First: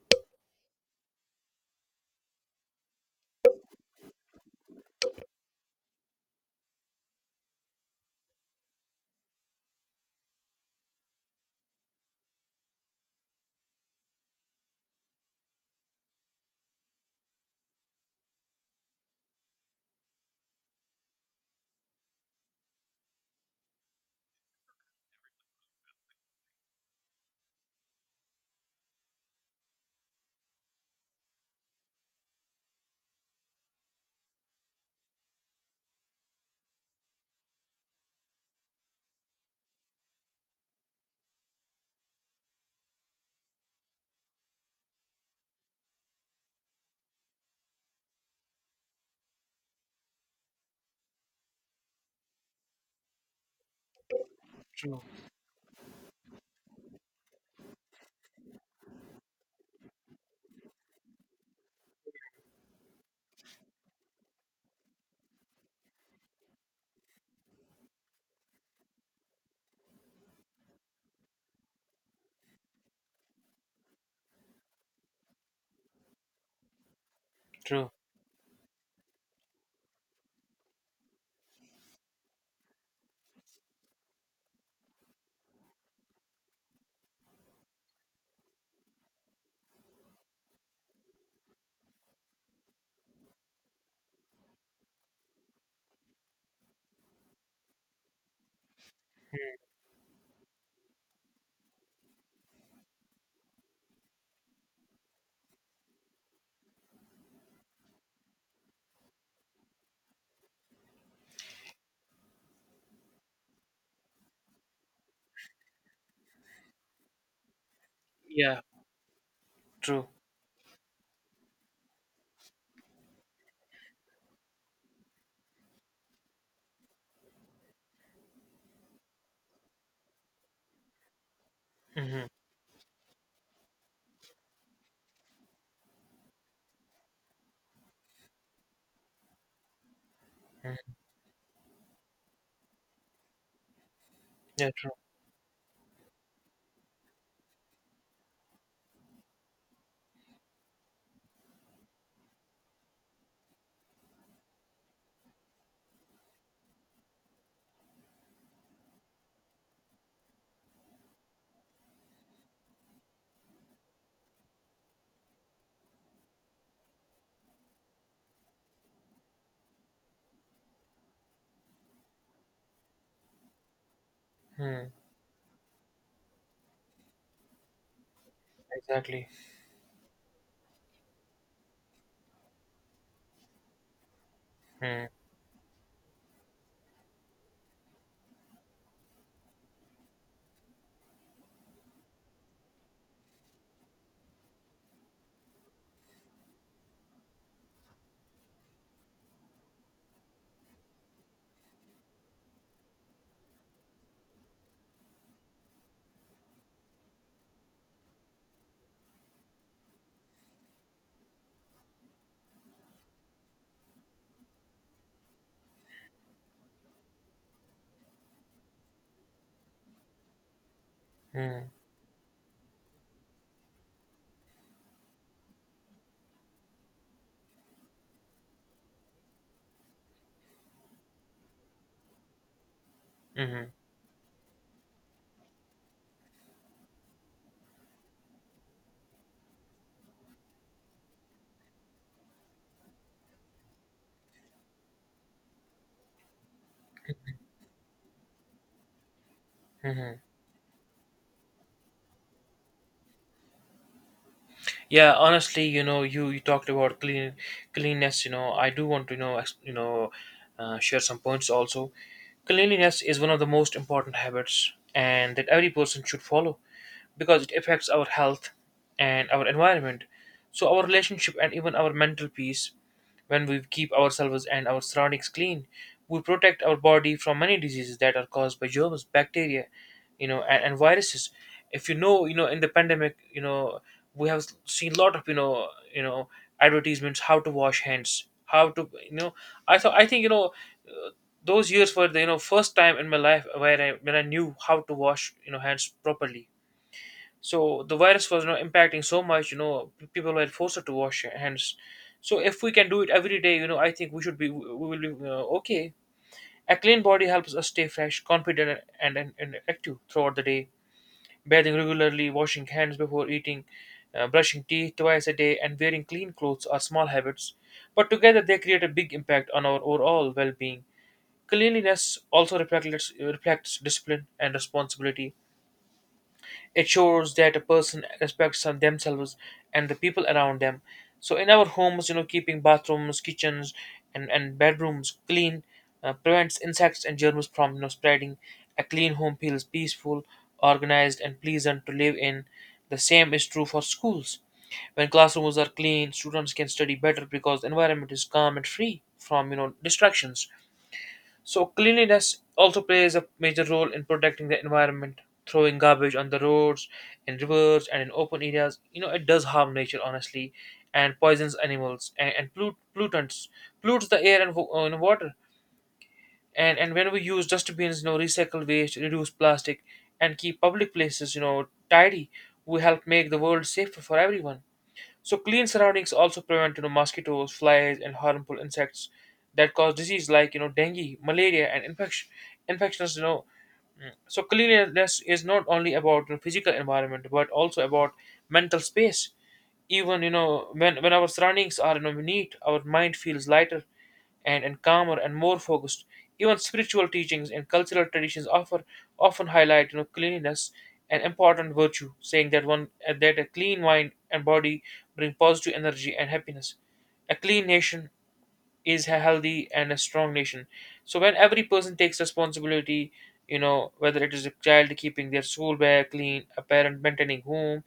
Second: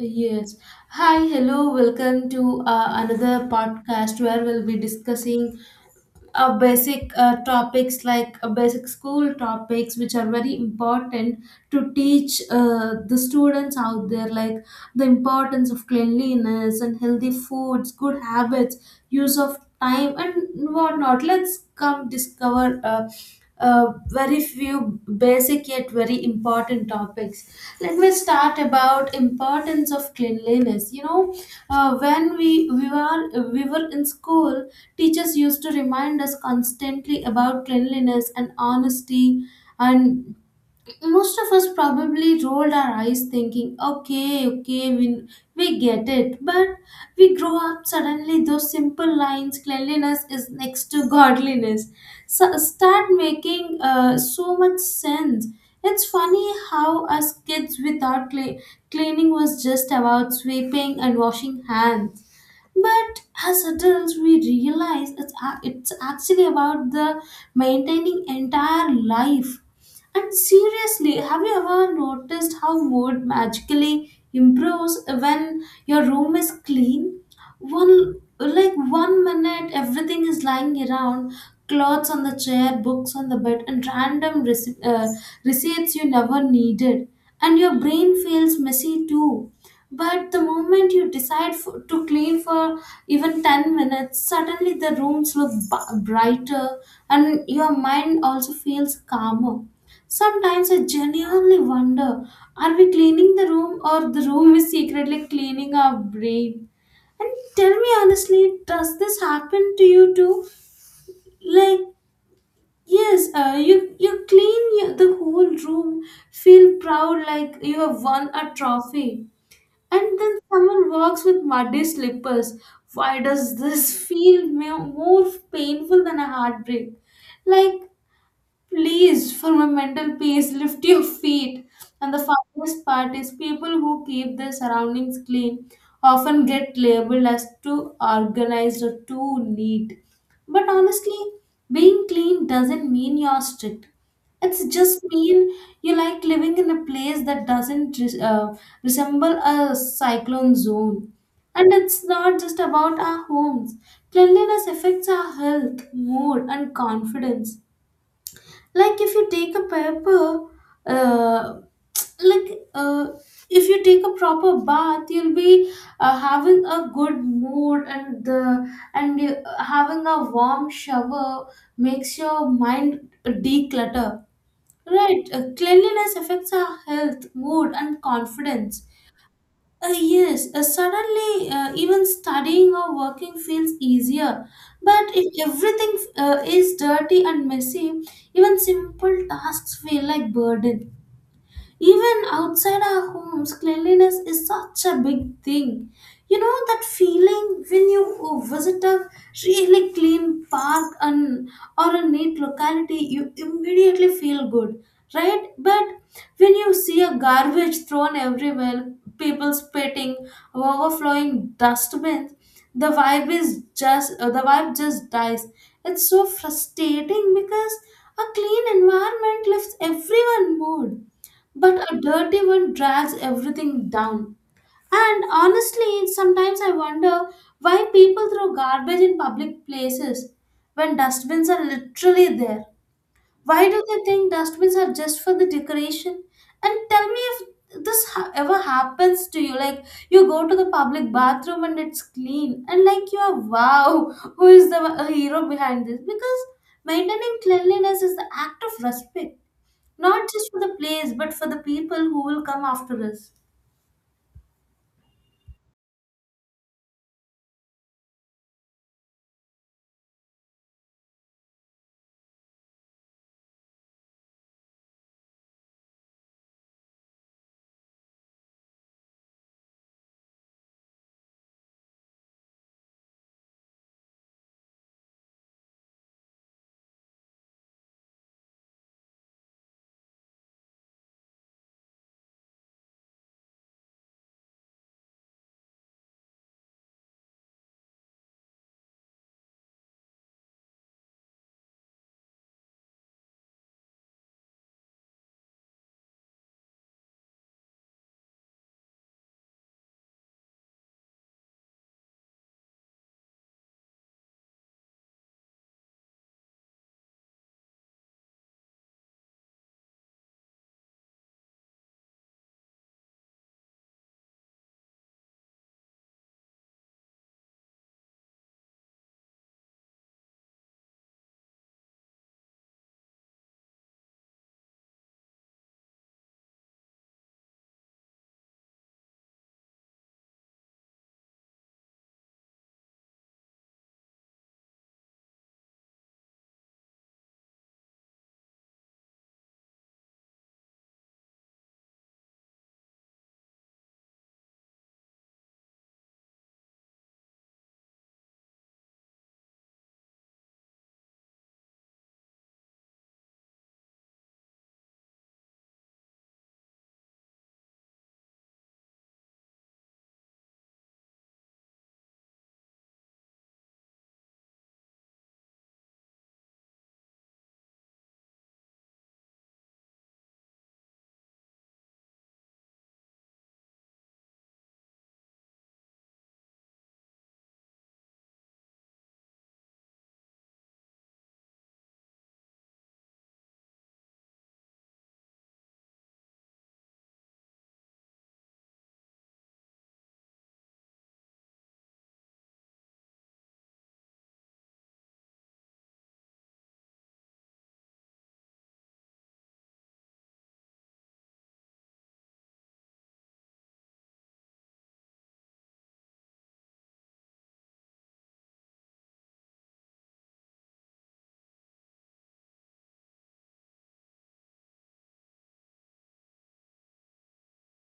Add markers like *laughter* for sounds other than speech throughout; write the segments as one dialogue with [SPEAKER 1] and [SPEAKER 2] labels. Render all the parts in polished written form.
[SPEAKER 1] Yes. Hi, hello, welcome to another podcast where we'll be discussing basic topics like basic school topics, which are very important to teach the students out there, like the importance of cleanliness and healthy foods, good habits, use of time, and whatnot. Let's come discover very few basic yet very important topics. Let me start about importance of cleanliness. When we were in school, teachers used to remind us constantly about cleanliness and honesty, and most of us probably rolled our eyes thinking, okay, okay, we get it. But we grow up, suddenly those simple lines, cleanliness is next to godliness, so start making so much
[SPEAKER 2] True,
[SPEAKER 1] sense. It's funny how us kids we thought cleaning was just about sweeping and washing hands, but as adults, we realize it's actually about the maintaining entire life. And seriously, have you ever noticed how mood magically improves when your room is clean?
[SPEAKER 2] true.
[SPEAKER 1] One, like one minute, everything is lying around, clothes on the chair, books on the bed, and random receipts you never needed. And your brain feels messy too, but the moment you decide to clean for even 10 minutes, suddenly the rooms look brighter and your mind also feels
[SPEAKER 2] Mm,
[SPEAKER 1] calmer. Sometimes I genuinely wonder, are we cleaning the room or the room is secretly cleaning our brain? And tell me honestly, does this happen to you too? Like, yes, you clean the whole room, feel proud like you have won a
[SPEAKER 2] yeah,
[SPEAKER 1] trophy,
[SPEAKER 2] true.
[SPEAKER 1] and then someone walks with muddy slippers. Why does this feel more painful than a heartbreak? Like, please, for my mental peace, lift your feet. And the
[SPEAKER 2] Mm-hmm.
[SPEAKER 1] funniest part is people who keep their surroundings clean often get labeled as too organized or too neat. But
[SPEAKER 2] Mm-hmm.
[SPEAKER 1] honestly, being clean doesn't mean you're strict. It's
[SPEAKER 2] Yeah, true.
[SPEAKER 1] just mean you like living in a place that doesn't resemble a cyclone zone. And it's not just about our homes. Cleanliness affects our health, mood, and confidence, like if you take a proper uh, *tsk* like uh, if you take a proper bath, you'll be having a good mood. And you having a warm shower makes your mind declutter,
[SPEAKER 2] Mm,
[SPEAKER 1] right. Cleanliness affects our health, mood, and confidence.
[SPEAKER 2] exactly.
[SPEAKER 1] Yes, suddenly even studying or working feels easier. But
[SPEAKER 2] Mm,
[SPEAKER 1] if everything is dirty and messy, even simple tasks feel like burden. Even outside our homes, cleanliness is such a big thing. You know that feeling when you visit a really clean park and or a neat locality, you immediately feel good, right? But when you see a garbage thrown everywhere, people spitting, overflowing dustbins, the vibe just dies. It's so frustrating because a clean environment lifts everyone mood,
[SPEAKER 2] mm,
[SPEAKER 1] but a dirty one drags everything down. And honestly, sometimes I wonder why people throw garbage in public places when dustbins are literally there. Why
[SPEAKER 2] mm-hmm.
[SPEAKER 1] do they think dustbins are just for the decoration? And tell me if this ever happens to you, like you go to the public bathroom and it's clean and like you are, wow, *laughs* who is the hero behind this, because maintaining cleanliness is the act of respect,
[SPEAKER 2] Mm-hmm.
[SPEAKER 1] not just for the place, but for the people who will come after us.
[SPEAKER 2] Yeah, honestly, you know, you talked about cleanliness. You know, I do want to share some points also. Cleanliness is one of the most important habits, and that every person should follow because it affects our health and our environment, so our relationship and even our mental peace. When we keep ourselves and our surroundings clean, we protect our body from many diseases that are caused by germs, bacteria, and viruses. If, in the pandemic, we have seen a lot of you know advertisements, how to wash hands, how to, I think, those years were the, first time in my life where I knew how to wash, hands properly. So the virus was not impacting so much. People were forced to wash their hands. So if we can do it every day, I think we will be okay. A clean body helps us stay fresh, confident, and active throughout the day. Bathing regularly, washing hands before eating, brushing teeth twice a day, and wearing clean clothes are small habits, but together they create a big impact on our overall well being. Cleanliness also reflects discipline and responsibility. It shows that a person respects themselves and the people around them. So in our homes, you know, keeping bathrooms, kitchens, and bedrooms clean prevents insects and germs from, spreading. A clean home feels peaceful, organized, and pleasant to live in. The same is true for schools. When classrooms are clean, students can study better because the environment is calm and free from, distractions. So cleanliness also plays a major role in protecting the environment. Throwing garbage on the roads, in rivers, and in open areas, you know, it does harm nature, honestly, and poisons animals and pollutes the air and water. And when we use dustbins, you know, recycle waste, reduce plastic, and keep public places, you know, tidy, we help make the world safer for everyone. So clean surroundings also prevent, mosquitoes, flies, and harmful insects that cause disease like, dengue, malaria, and infections. So cleanliness is not only about, physical environment but also about mental space. Even, when our surroundings are, neat, our mind feels lighter and calmer and more focused. Even spiritual teachings and cultural traditions offer often highlight, cleanliness an important virtue, saying that one that a clean mind and body bring positive energy and happiness. A clean nation is a healthy and a strong nation. So when every person takes responsibility, you know, whether it is a child keeping their school bag clean, a parent maintaining home,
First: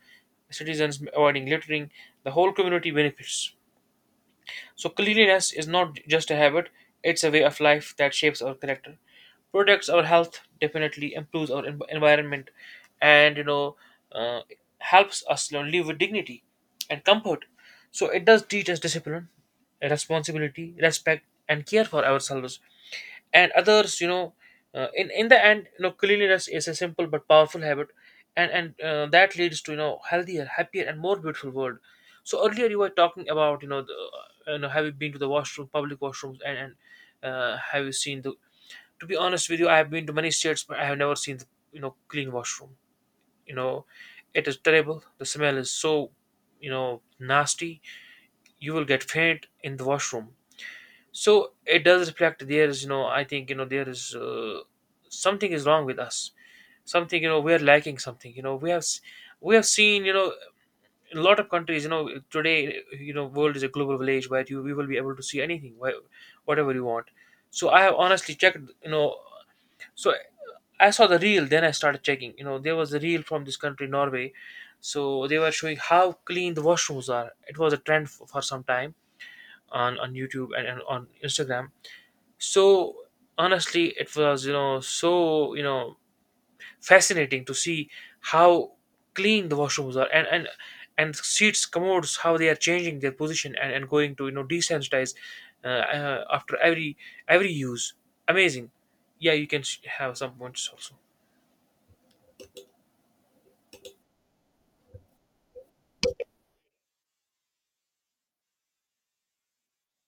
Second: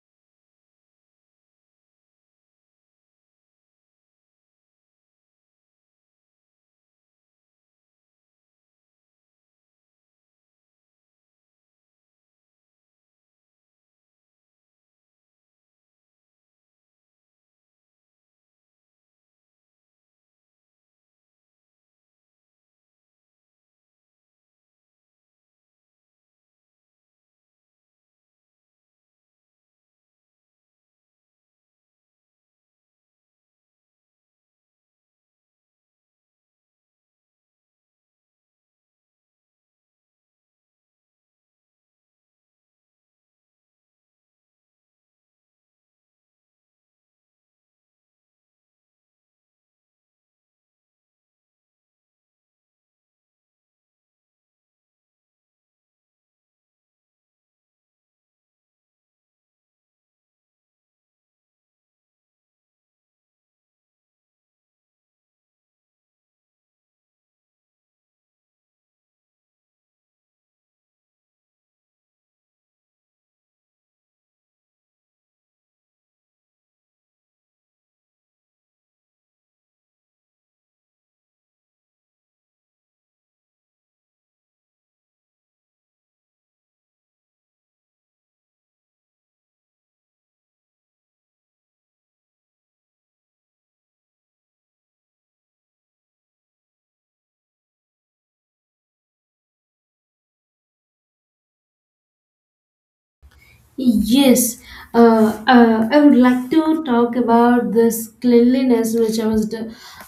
[SPEAKER 2] citizens avoiding littering, the whole community benefits. So cleanliness is not just a habit, it's a way of life that shapes our character, protects our health, definitely improves our environment, and uh, helps us live with dignity and comfort. So it does teach us discipline, responsibility, respect, and care for ourselves and others. In the end, cleanliness is a simple but powerful habit, and that leads to, healthier, happier, and more beautiful world. So earlier you were talking about, the, have you been to the washroom, public washrooms, and have you seen the— To be honest with you, I have been to many states, but I have never seen the, clean washroom. You know, it is terrible. The smell is so, you know, nasty. You will get faint in the washroom. So it does reflect there is, I think, there is, something is wrong with us, something, you know, we are lacking something. You know, we have seen, you know, in a lot of countries, you know, today, you know, world is a global village where you we will be able to see anything, whatever you want. So I have honestly checked, you know. So I saw the reel, then I started checking. You know, there was a reel from this country, Norway. So they were showing how clean the washrooms are. It was a trend for some time on YouTube and on Instagram. So, honestly, it was, you know, so, you know, fascinating to see how clean the washrooms are, and seats, commodes, how they are changing their position, and going to, you know, desensitize, after every use. Amazing. Yeah, you can have some points also.
[SPEAKER 1] Yes, I would like to talk about this cleanliness, which I was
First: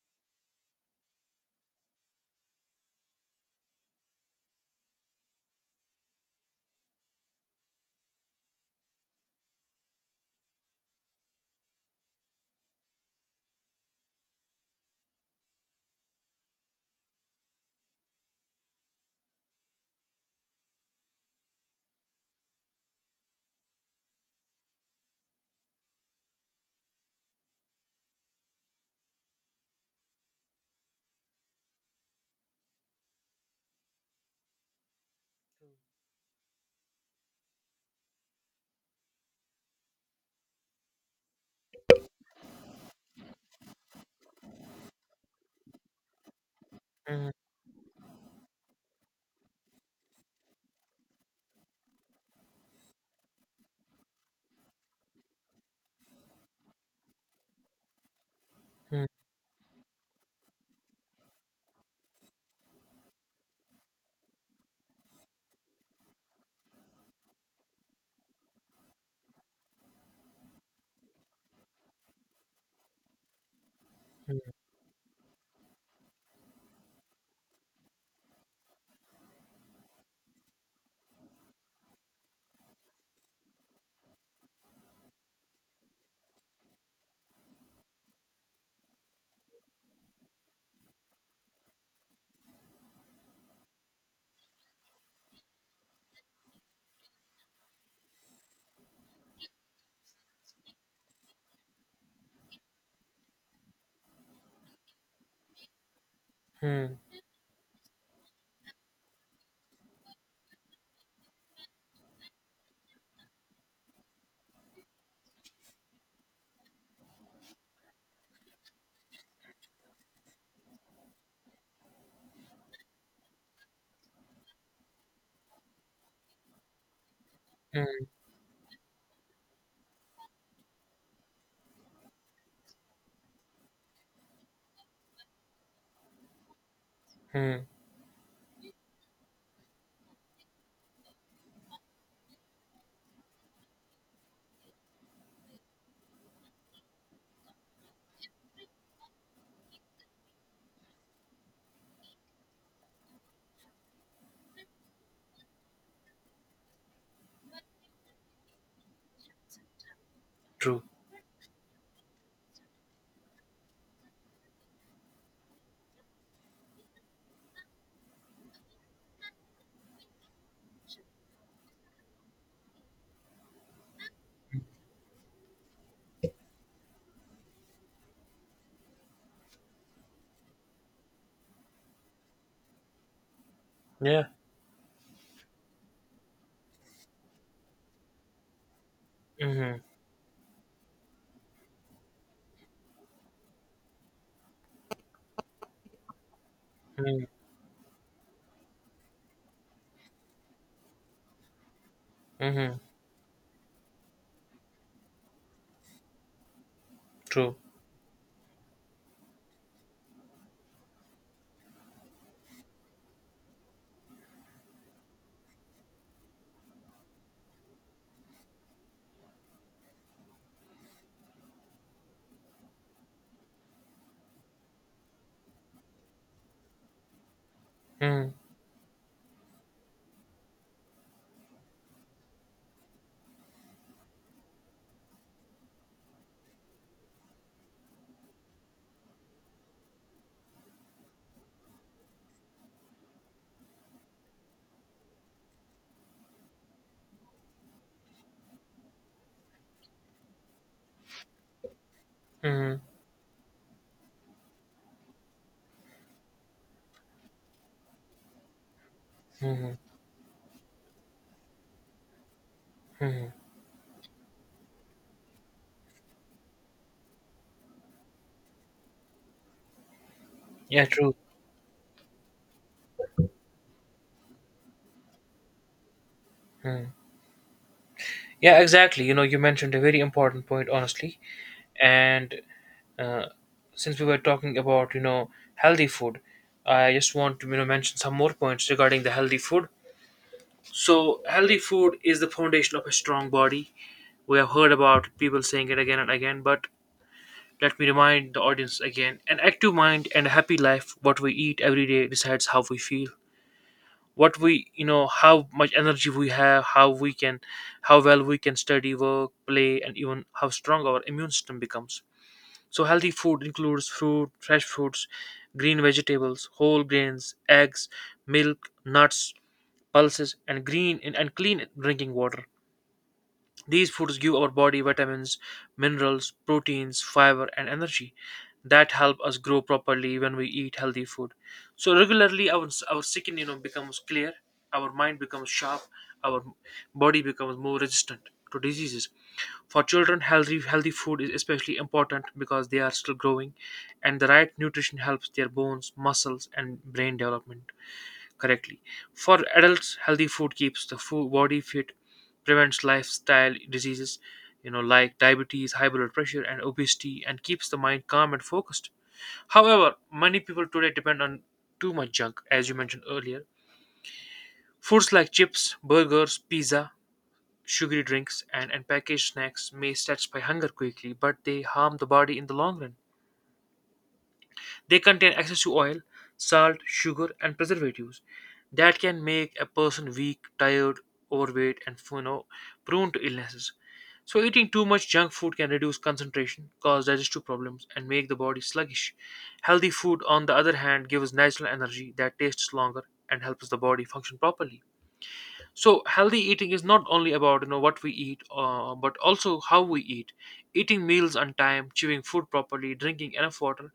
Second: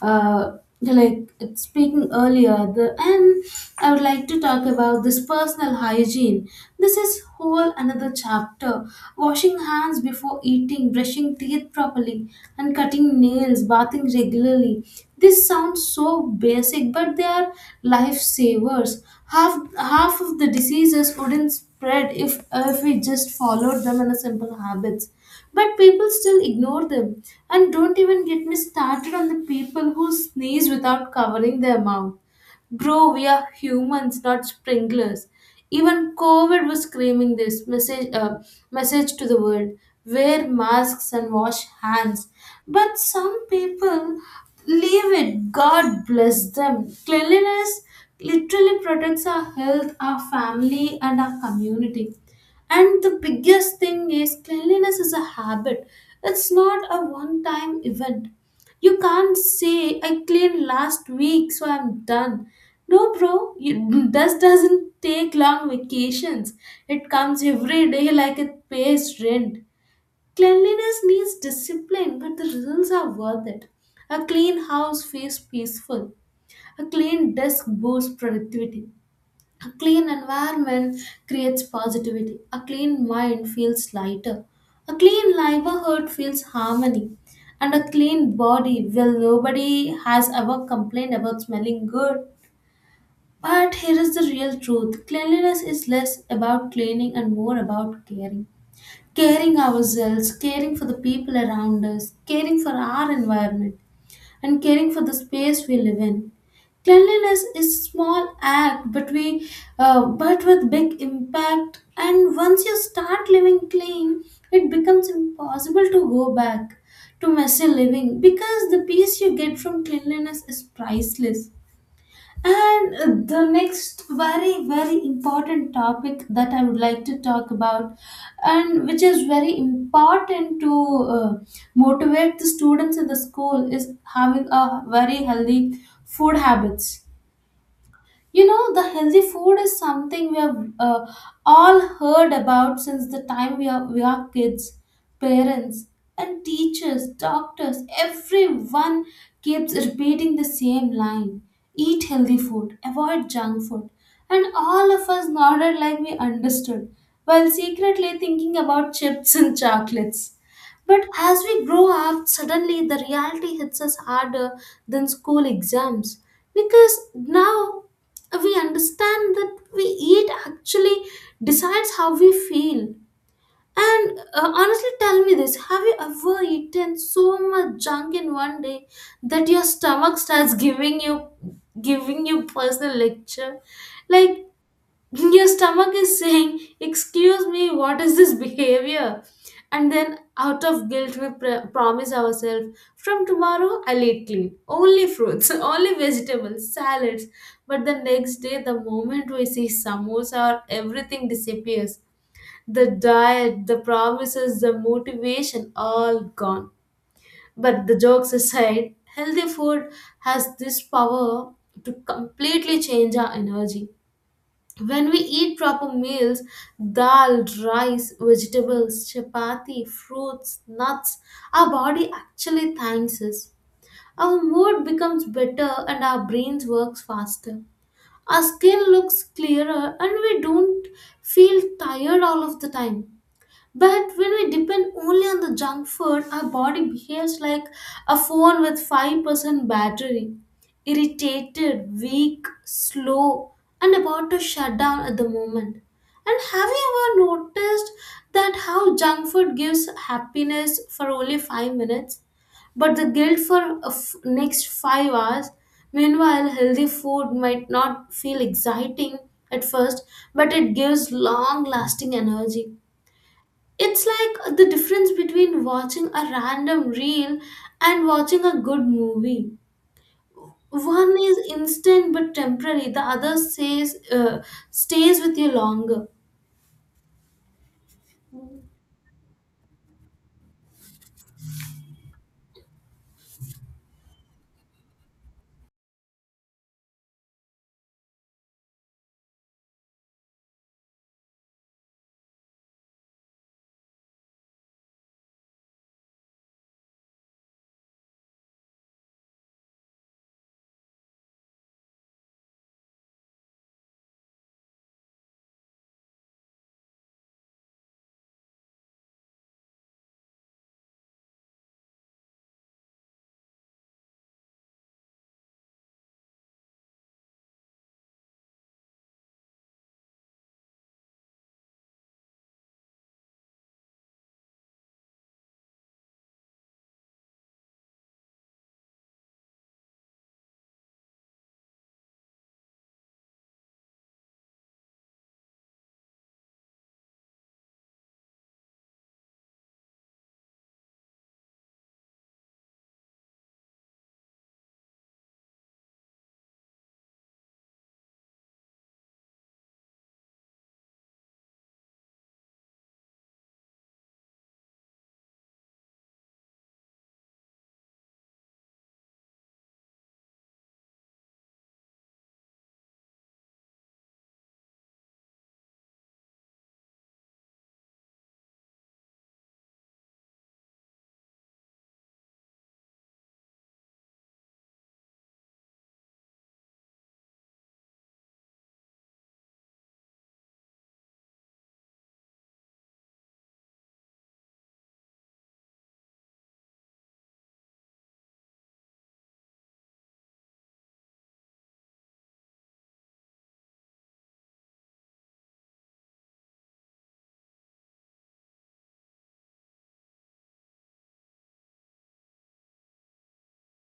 [SPEAKER 1] like speaking earlier. The and I would like to talk about this personal hygiene. This is whole another chapter. Washing hands before eating, brushing teeth properly, and cutting nails, bathing regularly. This sounds so basic, but they are lifesavers. Half of the diseases wouldn't spread if we just followed them in a simple habits, but people still ignore them. And don't even get me started on the people who sneeze without covering their mouth. Bro, we are humans, not sprinklers. Even COVID was screaming this message to the world, wear masks and wash hands. But some people leave it. God bless them.
[SPEAKER 2] Mhm,
[SPEAKER 1] Cleanliness literally protects our health, our family, and our community. And the biggest thing is cleanliness is a habit, it's not a one time event. You can't say, I cleaned last week, so I'm done. No, bro, dust doesn't take long vacations. It comes every day like it pays rent. Cleanliness needs discipline, but the results are worth it. A
[SPEAKER 2] mhm,
[SPEAKER 1] clean house feels peaceful. A clean desk boosts productivity. A clean environment creates positivity. A clean mind feels lighter. A clean neighborhood feels harmony. And a clean body, well, nobody has ever complained about smelling good. But here is the real truth, cleanliness is less about cleaning and more about caring. Caring ourselves, caring for the people around us, caring for our environment, and caring for the space we live in.
[SPEAKER 2] mhm,
[SPEAKER 1] Cleanliness is a small act, but with big impact. And once you start living clean, it becomes impossible to go back to messy living because the peace you get from cleanliness is priceless. And the next very, very important topic that I would like to talk about,
[SPEAKER 2] mhm,
[SPEAKER 1] and which is very important to motivate the students in the school, is having a very healthy food habits.
[SPEAKER 2] mhm.
[SPEAKER 1] You know, the healthy food is something we have all heard about since the time we are kids. Parents and teachers, doctors, everyone keeps repeating the same line, eat healthy food, avoid junk food. And all of us nodded like we understood, while secretly thinking about chips and *laughs* chocolates.
[SPEAKER 2] True.
[SPEAKER 1] But as we grow up, suddenly the reality hits us harder than school exams, because now we understand that we eat actually decides how we feel. And honestly tell me this, have you ever eaten so much junk in one day that your stomach starts giving you personal lecture,
[SPEAKER 2] Yeah.
[SPEAKER 1] like your stomach is saying, excuse me, what is this behavior?
[SPEAKER 2] Mm-hmm,
[SPEAKER 1] And then, out of guilt, we promise ourselves, from tomorrow, I'll eat clean. Only fruits, *laughs* only vegetables,
[SPEAKER 2] mm-hmm,
[SPEAKER 1] salads. But the next day, the moment we see samosa, or everything disappears.
[SPEAKER 2] mm-hmm.
[SPEAKER 1] The diet, the promises, the motivation, all gone.
[SPEAKER 2] True.
[SPEAKER 1] But the jokes aside, healthy food has this power to completely change our energy when we eat proper meals, dal, rice, vegetables, chapati, fruits, nuts, our body actually thanks us. Our mood becomes better and our brains works faster.
[SPEAKER 2] Mm-hmm,
[SPEAKER 1] Our skin looks clearer and we don't feel tired all of the time. But when we depend only on the junk food, our body behaves like a phone with 5% battery, irritated, weak, slow, and about to shut down at the moment. And have you ever noticed that how junk food gives happiness for only 5 minutes,
[SPEAKER 2] mm-hmm,
[SPEAKER 1] but the guilt for a next 5 hours. Meanwhile, healthy food might not feel exciting at
[SPEAKER 2] mm-hmm.
[SPEAKER 1] first, but it gives long lasting energy.
[SPEAKER 2] Mm-hmm.
[SPEAKER 1] It's like the difference between watching a random reel and watching a good movie.
[SPEAKER 2] Yeah, true.
[SPEAKER 1] One is instant but temporary, the other stays with you longer.
[SPEAKER 2] Mm-hmm. Yeah, exactly. You know, you mentioned a very important point, honestly. And uh, since we were talking about, you know, healthy food, I just want to, you know, mention some more points regarding the healthy food. So, healthy food is the foundation of a strong body. We have heard about people saying it again and again, but let me remind the audience again: an active mind and a happy life, what we eat every day, decides how we feel, what we you know how much energy we have, how well we can study, work, play, and even how strong our immune system becomes. So healthy food includes fruit fresh fruits, green vegetables, whole grains, eggs, milk, nuts, pulses, and clean drinking water. These foods give our body vitamins, minerals, proteins, fiber, and energy that help us grow properly when we eat healthy food. So regularly, our skin, you know, becomes clear, our mind becomes sharp, our body becomes more resistant to diseases. For children, healthy food is especially important because they are still growing, and the right nutrition helps their bones, muscles, and brain development correctly. For adults, healthy food keeps the food body fit, prevents lifestyle diseases, you know, like diabetes, high blood pressure, and obesity, and keeps the mind calm and focused. However, many people today depend on too much junk, as you mentioned earlier. Foods like chips, burgers, pizza, sugary drinks, and packaged snacks may satisfy hunger quickly, but they harm the body in the long run. They contain excess oil, salt, sugar, and preservatives that can make a person weak, tired, overweight, and, you know, prone to illnesses. So, eating too much junk food can reduce concentration, cause digestive problems, and make the body sluggish. Healthy food, on the other hand, gives natural energy that tastes longer and helps the body function properly. So healthy eating is not only about, what we eat, but also how we eat. Eating meals on time, chewing food properly, drinking enough water,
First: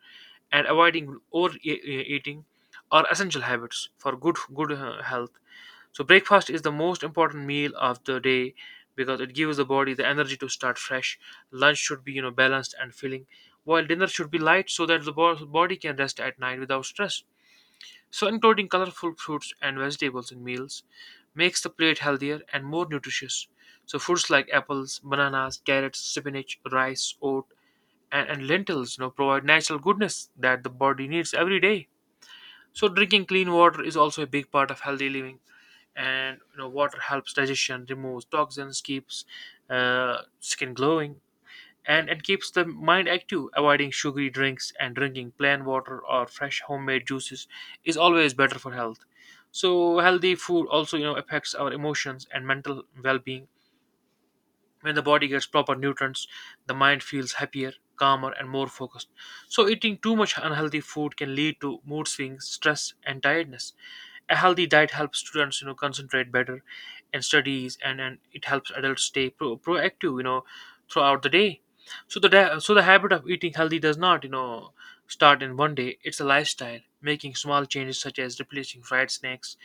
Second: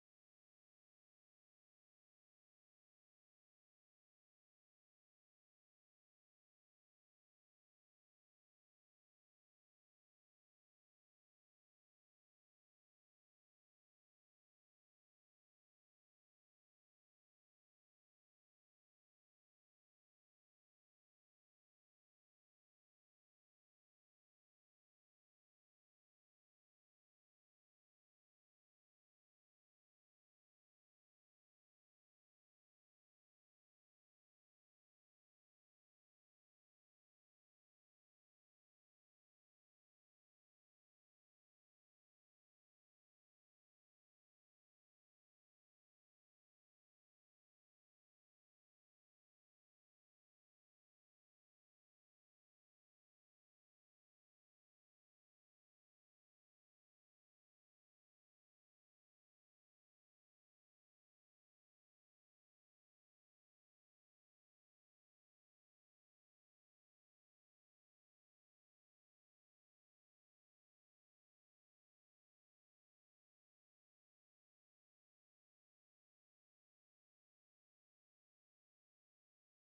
[SPEAKER 2] and avoiding overeating are essential habits for good health. So breakfast is the most important meal of the day because it gives the body the energy to start fresh. Lunch should be, you know, balanced and filling, while dinner should be light so that the body can rest at night without stress. So, including colorful fruits and vegetables in meals makes the plate healthier and more nutritious. So, foods like apples, bananas, carrots, spinach, rice, oat, and lentils, you know, provide natural goodness that the body needs every day. So, drinking clean water is also a big part of healthy living. And, you know, water helps digestion, removes toxins, keeps, skin glowing, and it keeps the mind active. Avoiding sugary drinks and drinking plain water or fresh homemade juices is always better for health. So healthy food also, you know, affects our emotions and mental well-being. When the body gets proper nutrients, the mind feels happier, calmer, and more focused. So, eating too much unhealthy food can lead to mood swings, stress, and tiredness. A healthy diet helps students, you know, concentrate better in studies, and it helps adults stay proactive, you know, throughout the day. So the habit of eating healthy does not, you know, start in one day. It's a lifestyle. Making small changes such as replacing fried snacks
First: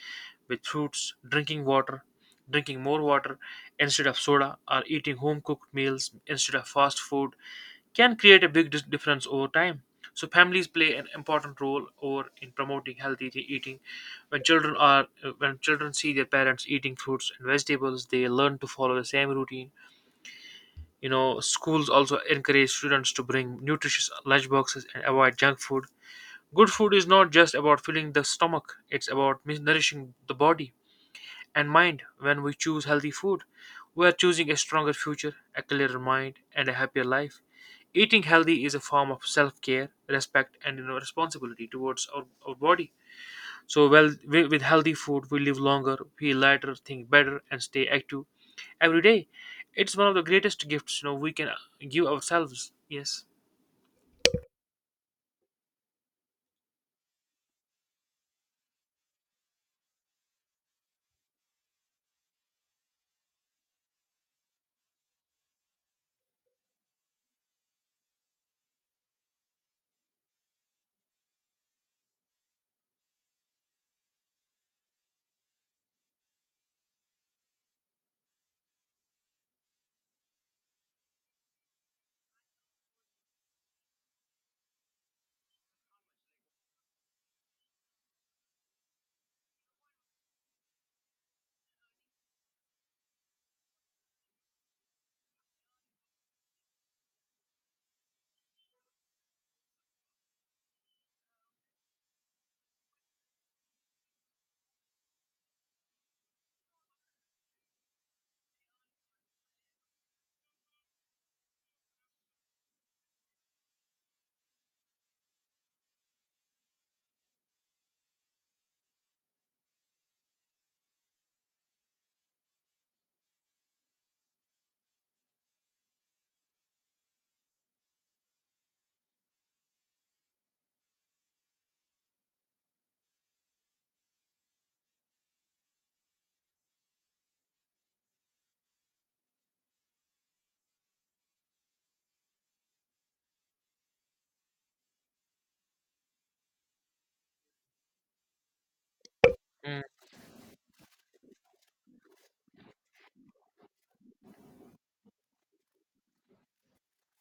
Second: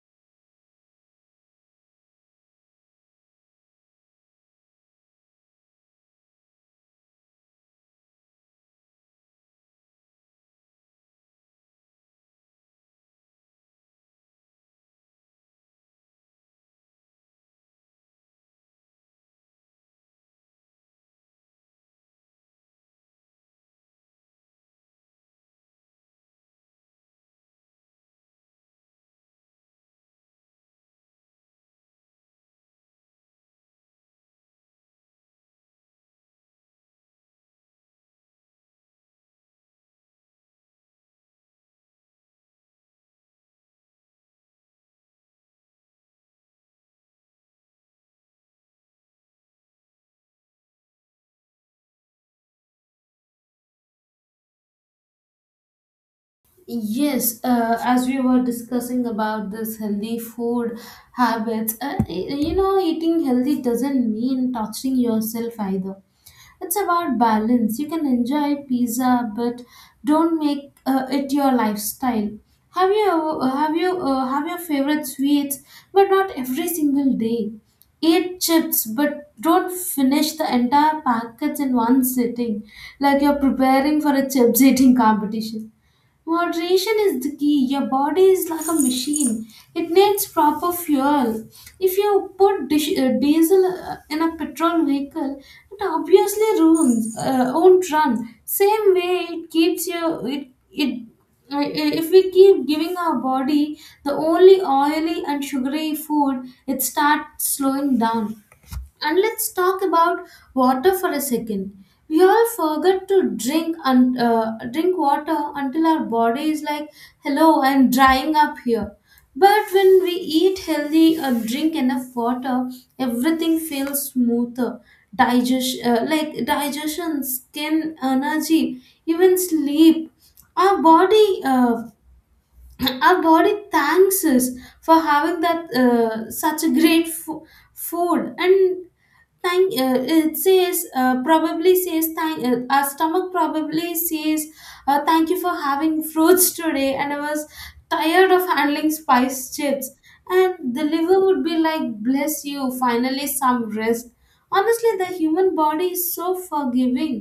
[SPEAKER 2] with fruits, drinking water, drinking more water, instead of soda, or eating home cooked meals instead of fast food can create a big difference over time. So, families play an important role over in promoting healthy eating. When children are when children see their parents eating fruits and vegetables, they learn to follow the same routine. You know, schools also encourage students to bring nutritious lunch boxes and avoid junk food. Good food is not just about filling the stomach; it's about nourishing the body. And mind, when we choose healthy food, we are choosing a stronger future, a clearer mind, and a happier life. Eating healthy is a form of self care, respect, and responsibility towards our body. With healthy food, we live longer, feel lighter, think better, and stay active every day. It's one of the greatest gifts we can give ourselves. Yes.
[SPEAKER 1] Yes, as we were discussing about this healthy food habits, you know, eating healthy doesn't mean torturing yourself either. It's about balance. You can enjoy pizza, but don't make it your lifestyle. Have your favorite sweets, but not every single day. Eat chips, but don't finish the entire packets in one sitting, like you're preparing for a chips eating competition. Moderation is the key. Your body is like a machine. It needs proper fuel. If you put diesel in a petrol vehicle, it obviously won't run. Same way, it keeps your it it. If we keep giving our body the only oily and sugary food, it starts slowing down. And let's talk about water for a second. We all forget to drink water until our body is like, "Hello, I'm drying up here." But when we eat healthy or drink enough water, everything feels smoother. Digestion, skin, energy, even sleep. Our body uh, our body thanks us for having that such a great food. And thank it says probably says thank our stomach probably says, thank you for having fruits today, and I was tired of handling spice
[SPEAKER 2] Mm,
[SPEAKER 1] chips. And the liver would be like, bless you, finally some rest. Honestly the human body is so forgiving,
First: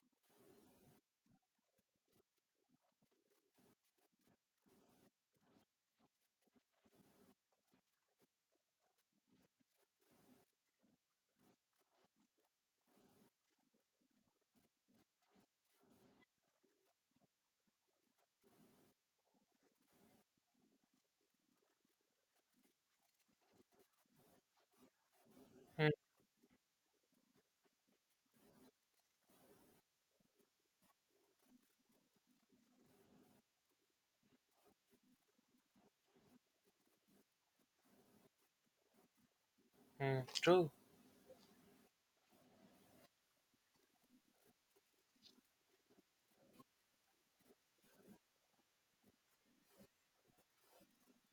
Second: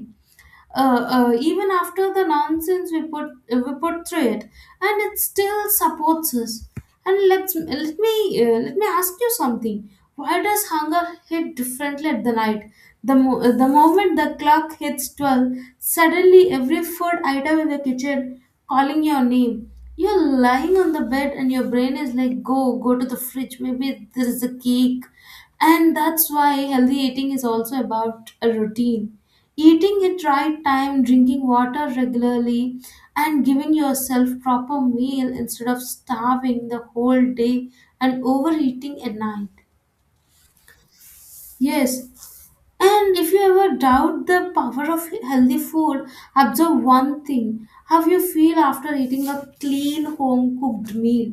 [SPEAKER 1] even after the nonsense we put through it, and it still supports us. And let me ask you something, why does hunger hit differently at the night? The moment the clock hits 12, suddenly every food item in the kitchen calling your name. You're lying on the bed and your brain is like, go, go to the fridge, maybe there is a cake.
[SPEAKER 2] mm,
[SPEAKER 1] And that's why healthy eating is also about a routine. Eating at right time, drinking water regularly, and giving yourself proper meal instead of starving the whole day and overeating at night.
[SPEAKER 2] mm. True.
[SPEAKER 1] Yes, and if you ever doubt the power of healthy food, observe one thing, how you feel after eating a clean home cooked meal.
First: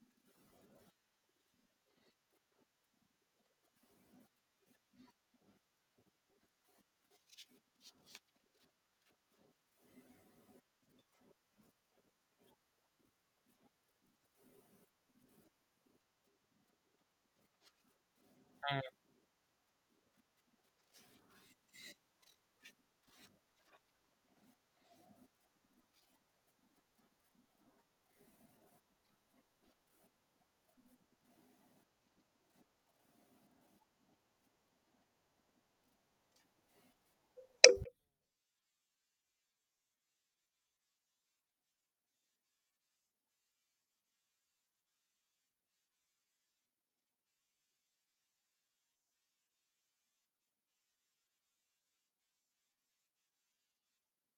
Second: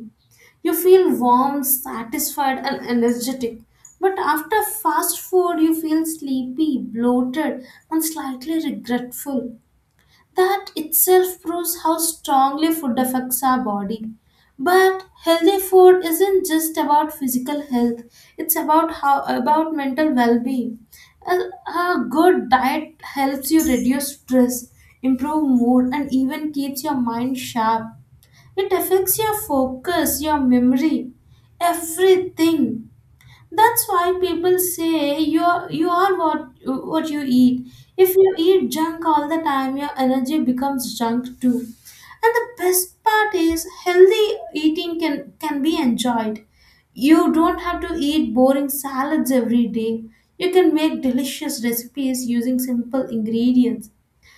[SPEAKER 1] You feel warm, satisfied, and energetic. But after fast food, you feel sleepy, bloated, and slightly regretful. That itself proves how strongly food affects our body. But healthy food isn't just about physical health, it's about how about mental well-being. A, a good diet helps you reduce stress, improve mood, and even keeps your mind sharp. It affects your focus, your memory, everything. That's why people say, you are what you eat. If you eat junk all the time, your energy becomes junk too. And the best part is healthy eating can be enjoyed. You don't have to eat boring salads every day. You can make delicious recipes using simple ingredients,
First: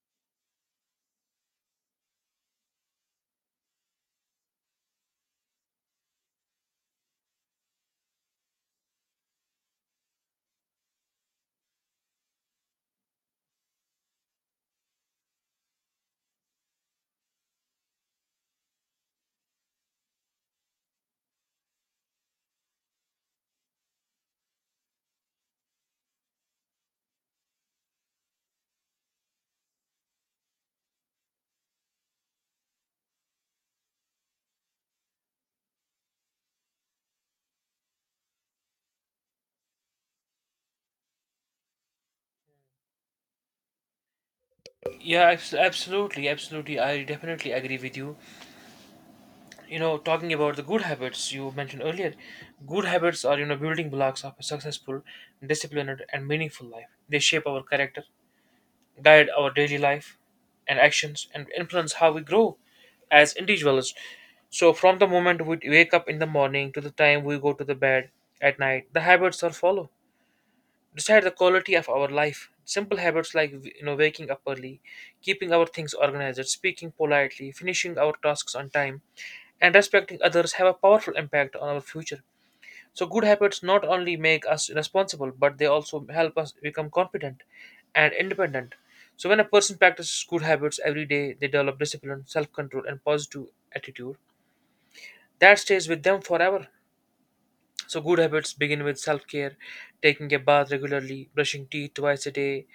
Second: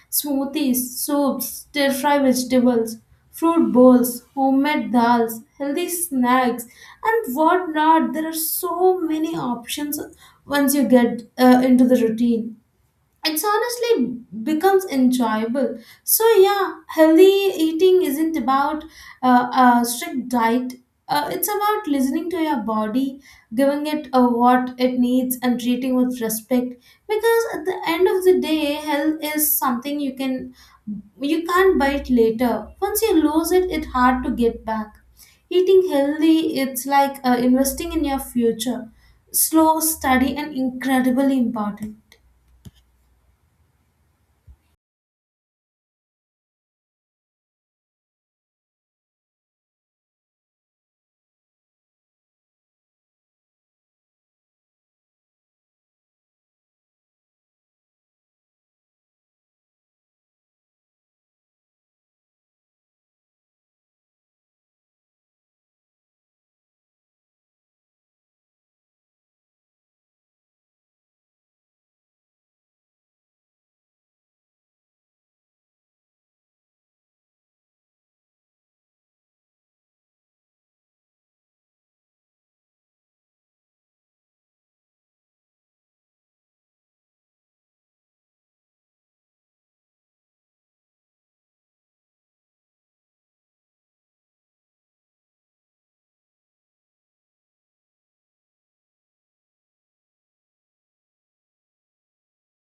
[SPEAKER 1] smoothies, soups, stir fry vegetables, fruit bowls, homemade dals, healthy snacks, and whatnot. There are so many options once you get into the routine, it's honestly becomes enjoyable. So yeah, healthy eating isn't about a strict diet, it's about listening to your body, giving it what it needs and treating with respect, because at the end of the day, health is something you can't buy it later. Once you lose it, it's hard to get back. Eating healthy, it's like investing in your future, slow, steady, and incredibly important.
[SPEAKER 2] Yeah, absolutely, absolutely. I definitely agree with you. You know, talking about the good habits you mentioned earlier, good habits are, you know, building blocks of a successful, disciplined and meaningful life. They shape our character, guide our daily life and actions, and influence how we grow as individuals. So from the moment we wake up in the morning to the time we go to the bed at night, the habits are followed, decide the quality of our life. Simple habits like, you know, waking up early, keeping our things organized, speaking politely, finishing our tasks on time, and respecting others have a powerful impact on our future. So good habits not only make us responsible but they also help us become confident and independent. So when a person practices good habits every day, they develop discipline, self-control and positive attitude that stays with them forever. So good habits begin with self-care. Taking a bath regularly, brushing teeth twice a day,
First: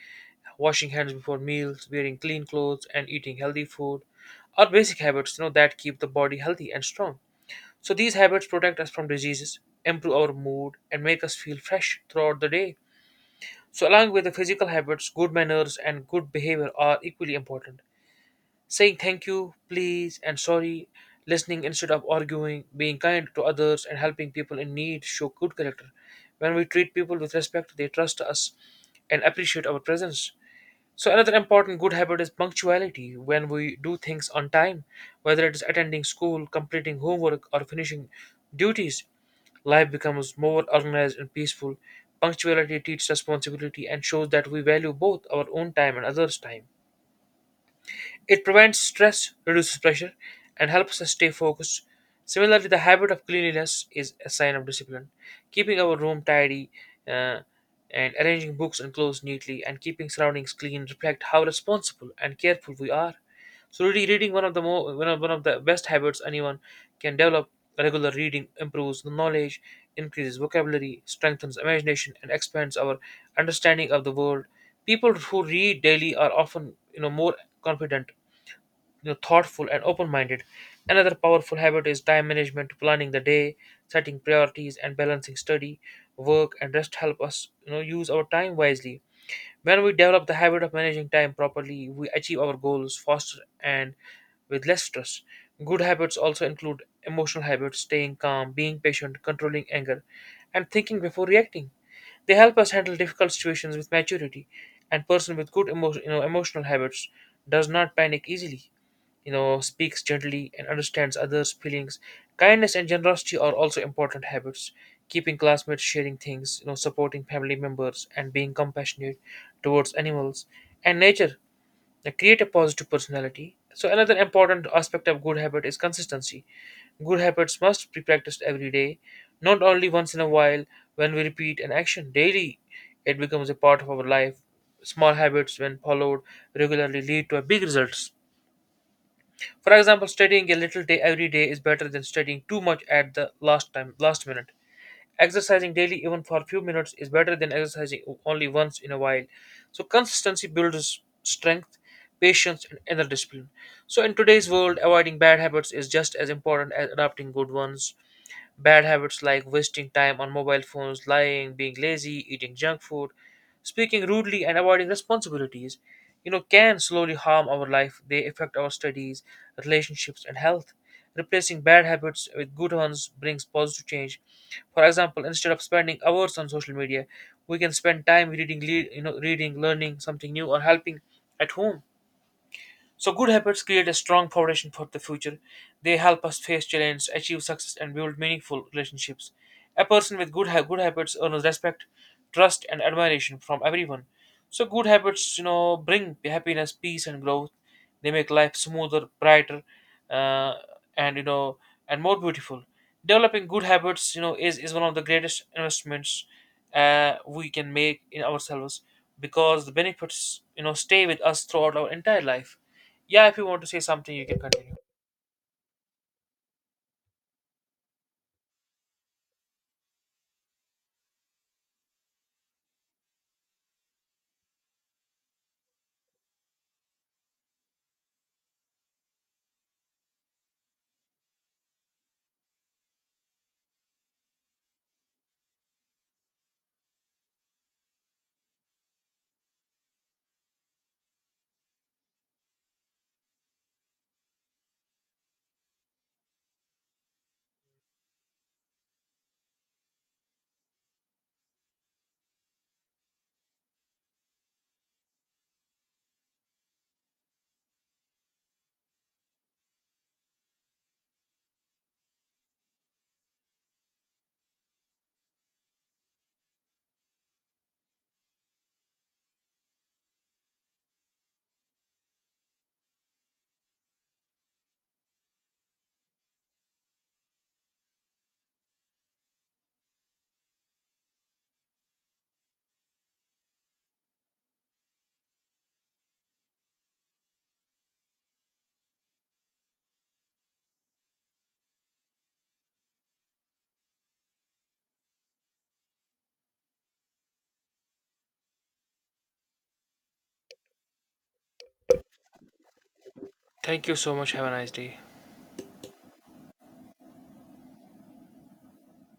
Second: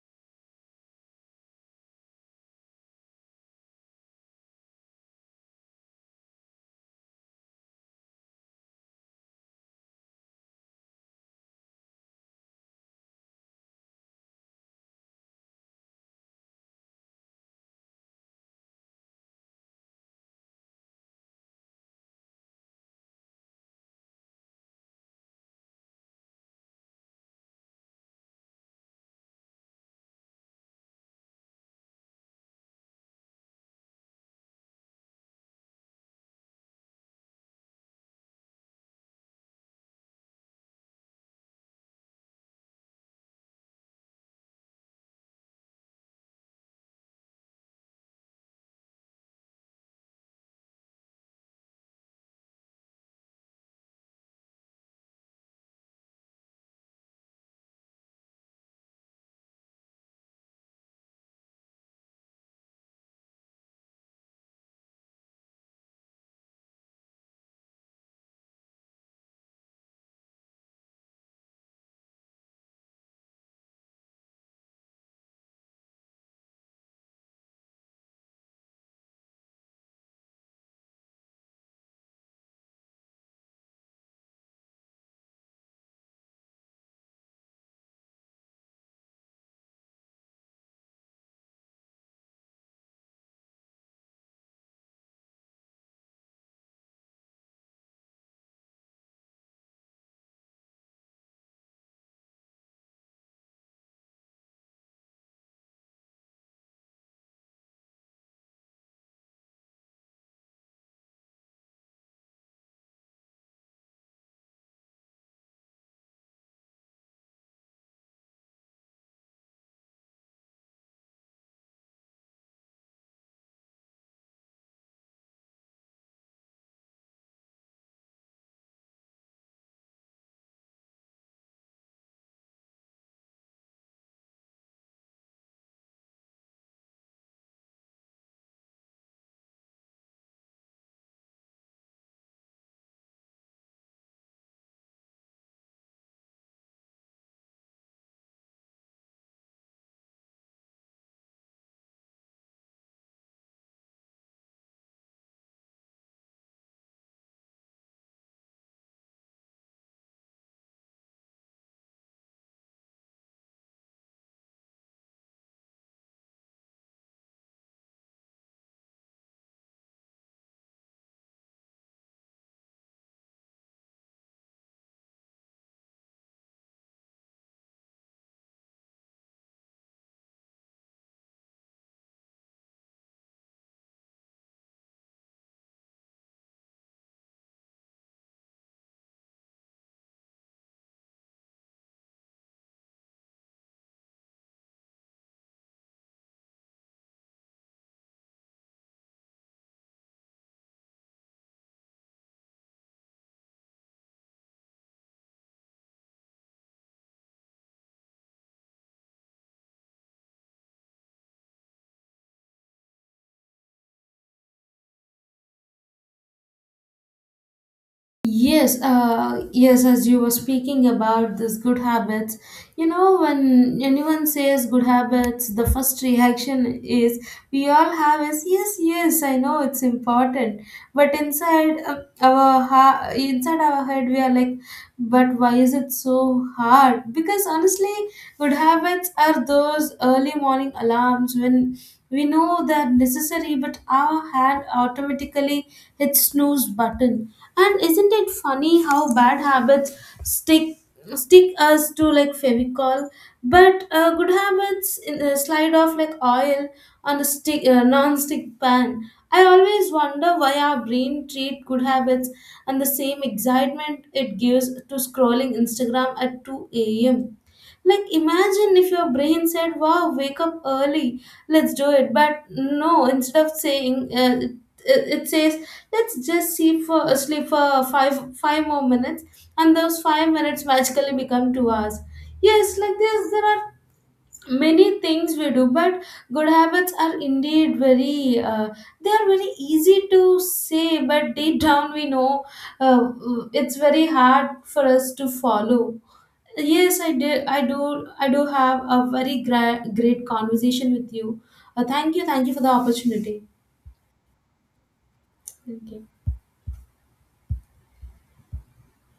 [SPEAKER 2] washing hands before meals, wearing clean clothes, and eating healthy food are basic habits, you know, that keep the body healthy and strong. So these habits protect us from diseases, improve our mood, and make us feel fresh throughout the day. So along with the physical habits, good manners and good behavior are equally important. Saying thank you, please, and sorry, listening instead of arguing, being kind to others, and helping people in need show good character. When we treat people with respect, they trust us and appreciate our presence. So another important good habit is punctuality. When we do things on time, whether it is attending school, completing homework, or finishing duties, life becomes more organized and peaceful. Punctuality teaches responsibility and shows that we value both our own time and others' time. It prevents stress, reduces pressure, and helps us stay focused. Similarly, the habit of cleanliness is a sign of discipline. Keeping our room tidy, uh, and arranging books and clothes neatly and keeping surroundings clean reflect how responsible and careful we are. So really reading, one of the best habits anyone can develop. Regular reading improves knowledge, increases vocabulary, strengthens imagination, and expands our understanding of the world. People who read daily are often, you know, more confident, you know, thoughtful and open-minded. Another powerful habit is time management, planning the day, setting priorities, and balancing study, work, and rest help us, you know, use our time wisely. When we develop the habit of managing time properly, we achieve our goals faster and with less stress. Good habits also include emotional habits, staying calm, being patient, controlling anger, and thinking before reacting. They help us handle difficult situations with maturity. And person with you know, emotional habits does not panic easily, you know, speaks gently and understands others feelings. Kindness and generosity are also important habits, keeping classmates, sharing things, you know, supporting family members and being compassionate towards animals and nature, they create a positive personality. So another important aspect of good habit is consistency. Good habits must be practiced every day, not only once in a while. When we repeat an action daily, it becomes a part of our life. Small habits when followed regularly lead to a big results. For example, studying a little day every day is better than studying too much at the last minute. Exercising daily even for a few minutes is better than exercising only once in a while. So consistency builds strength, patience and inner discipline. So in today's world, avoiding bad habits is just as important as adopting good ones. Bad habits like wasting time on mobile phones, lying, being lazy, eating junk food, speaking rudely, and avoiding responsibilities, you know, can slowly harm our life. They affect our studies, relationships, and health. Replacing bad habits with good ones brings positive change. For example, instead of spending hours on social media, we can spend time reading, reading, learning something new, or helping at home. So, good habits create a strong foundation for the future. They help us face challenges, achieve success, and build meaningful relationships. A person with good habits earns respect, trust, and admiration from everyone. So, good habits, you know, bring happiness, peace, and growth. They make life smoother, brighter, uh, and, you know, and more beautiful. Developing good habits, you know, is one of the greatest investments we can make in ourselves, because the benefits, you know, stay with us throughout our entire life. Yeah, if you want to say something, you can continue.
[SPEAKER 1] Yes, as you were speaking about this good habits, you know, when anyone says good habits, the first reaction is we all have is, yes, yes, I know it's important, but inside our head we are like, but why is it so hard? Because honestly, good habits are those early morning alarms when we know they're necessary, but our hand automatically hits snooze button. And isn't it funny how bad habits stick stick us to like Fevicol, but good habits slide off like oil on a stick non-stick pan. I always wonder why our brain treat good habits and the same excitement it gives to scrolling Instagram at 2 a.m. Like, imagine if your brain said, wow, wake up early, let's do it. But no, instead of saying, it says, let's just sleep for five more minutes, and those 5 minutes magically become 2 hours. Yes, like this, there are many things we do, but good habits are indeed they are very easy to say, but deep down we know uh, it's very hard for us to follow. Yes, I did. I do. I do have a very great conversation with you. Thank you. Thank you for the opportunity.
[SPEAKER 2] Thank you so much. Have a nice day.
[SPEAKER 1] Thank you.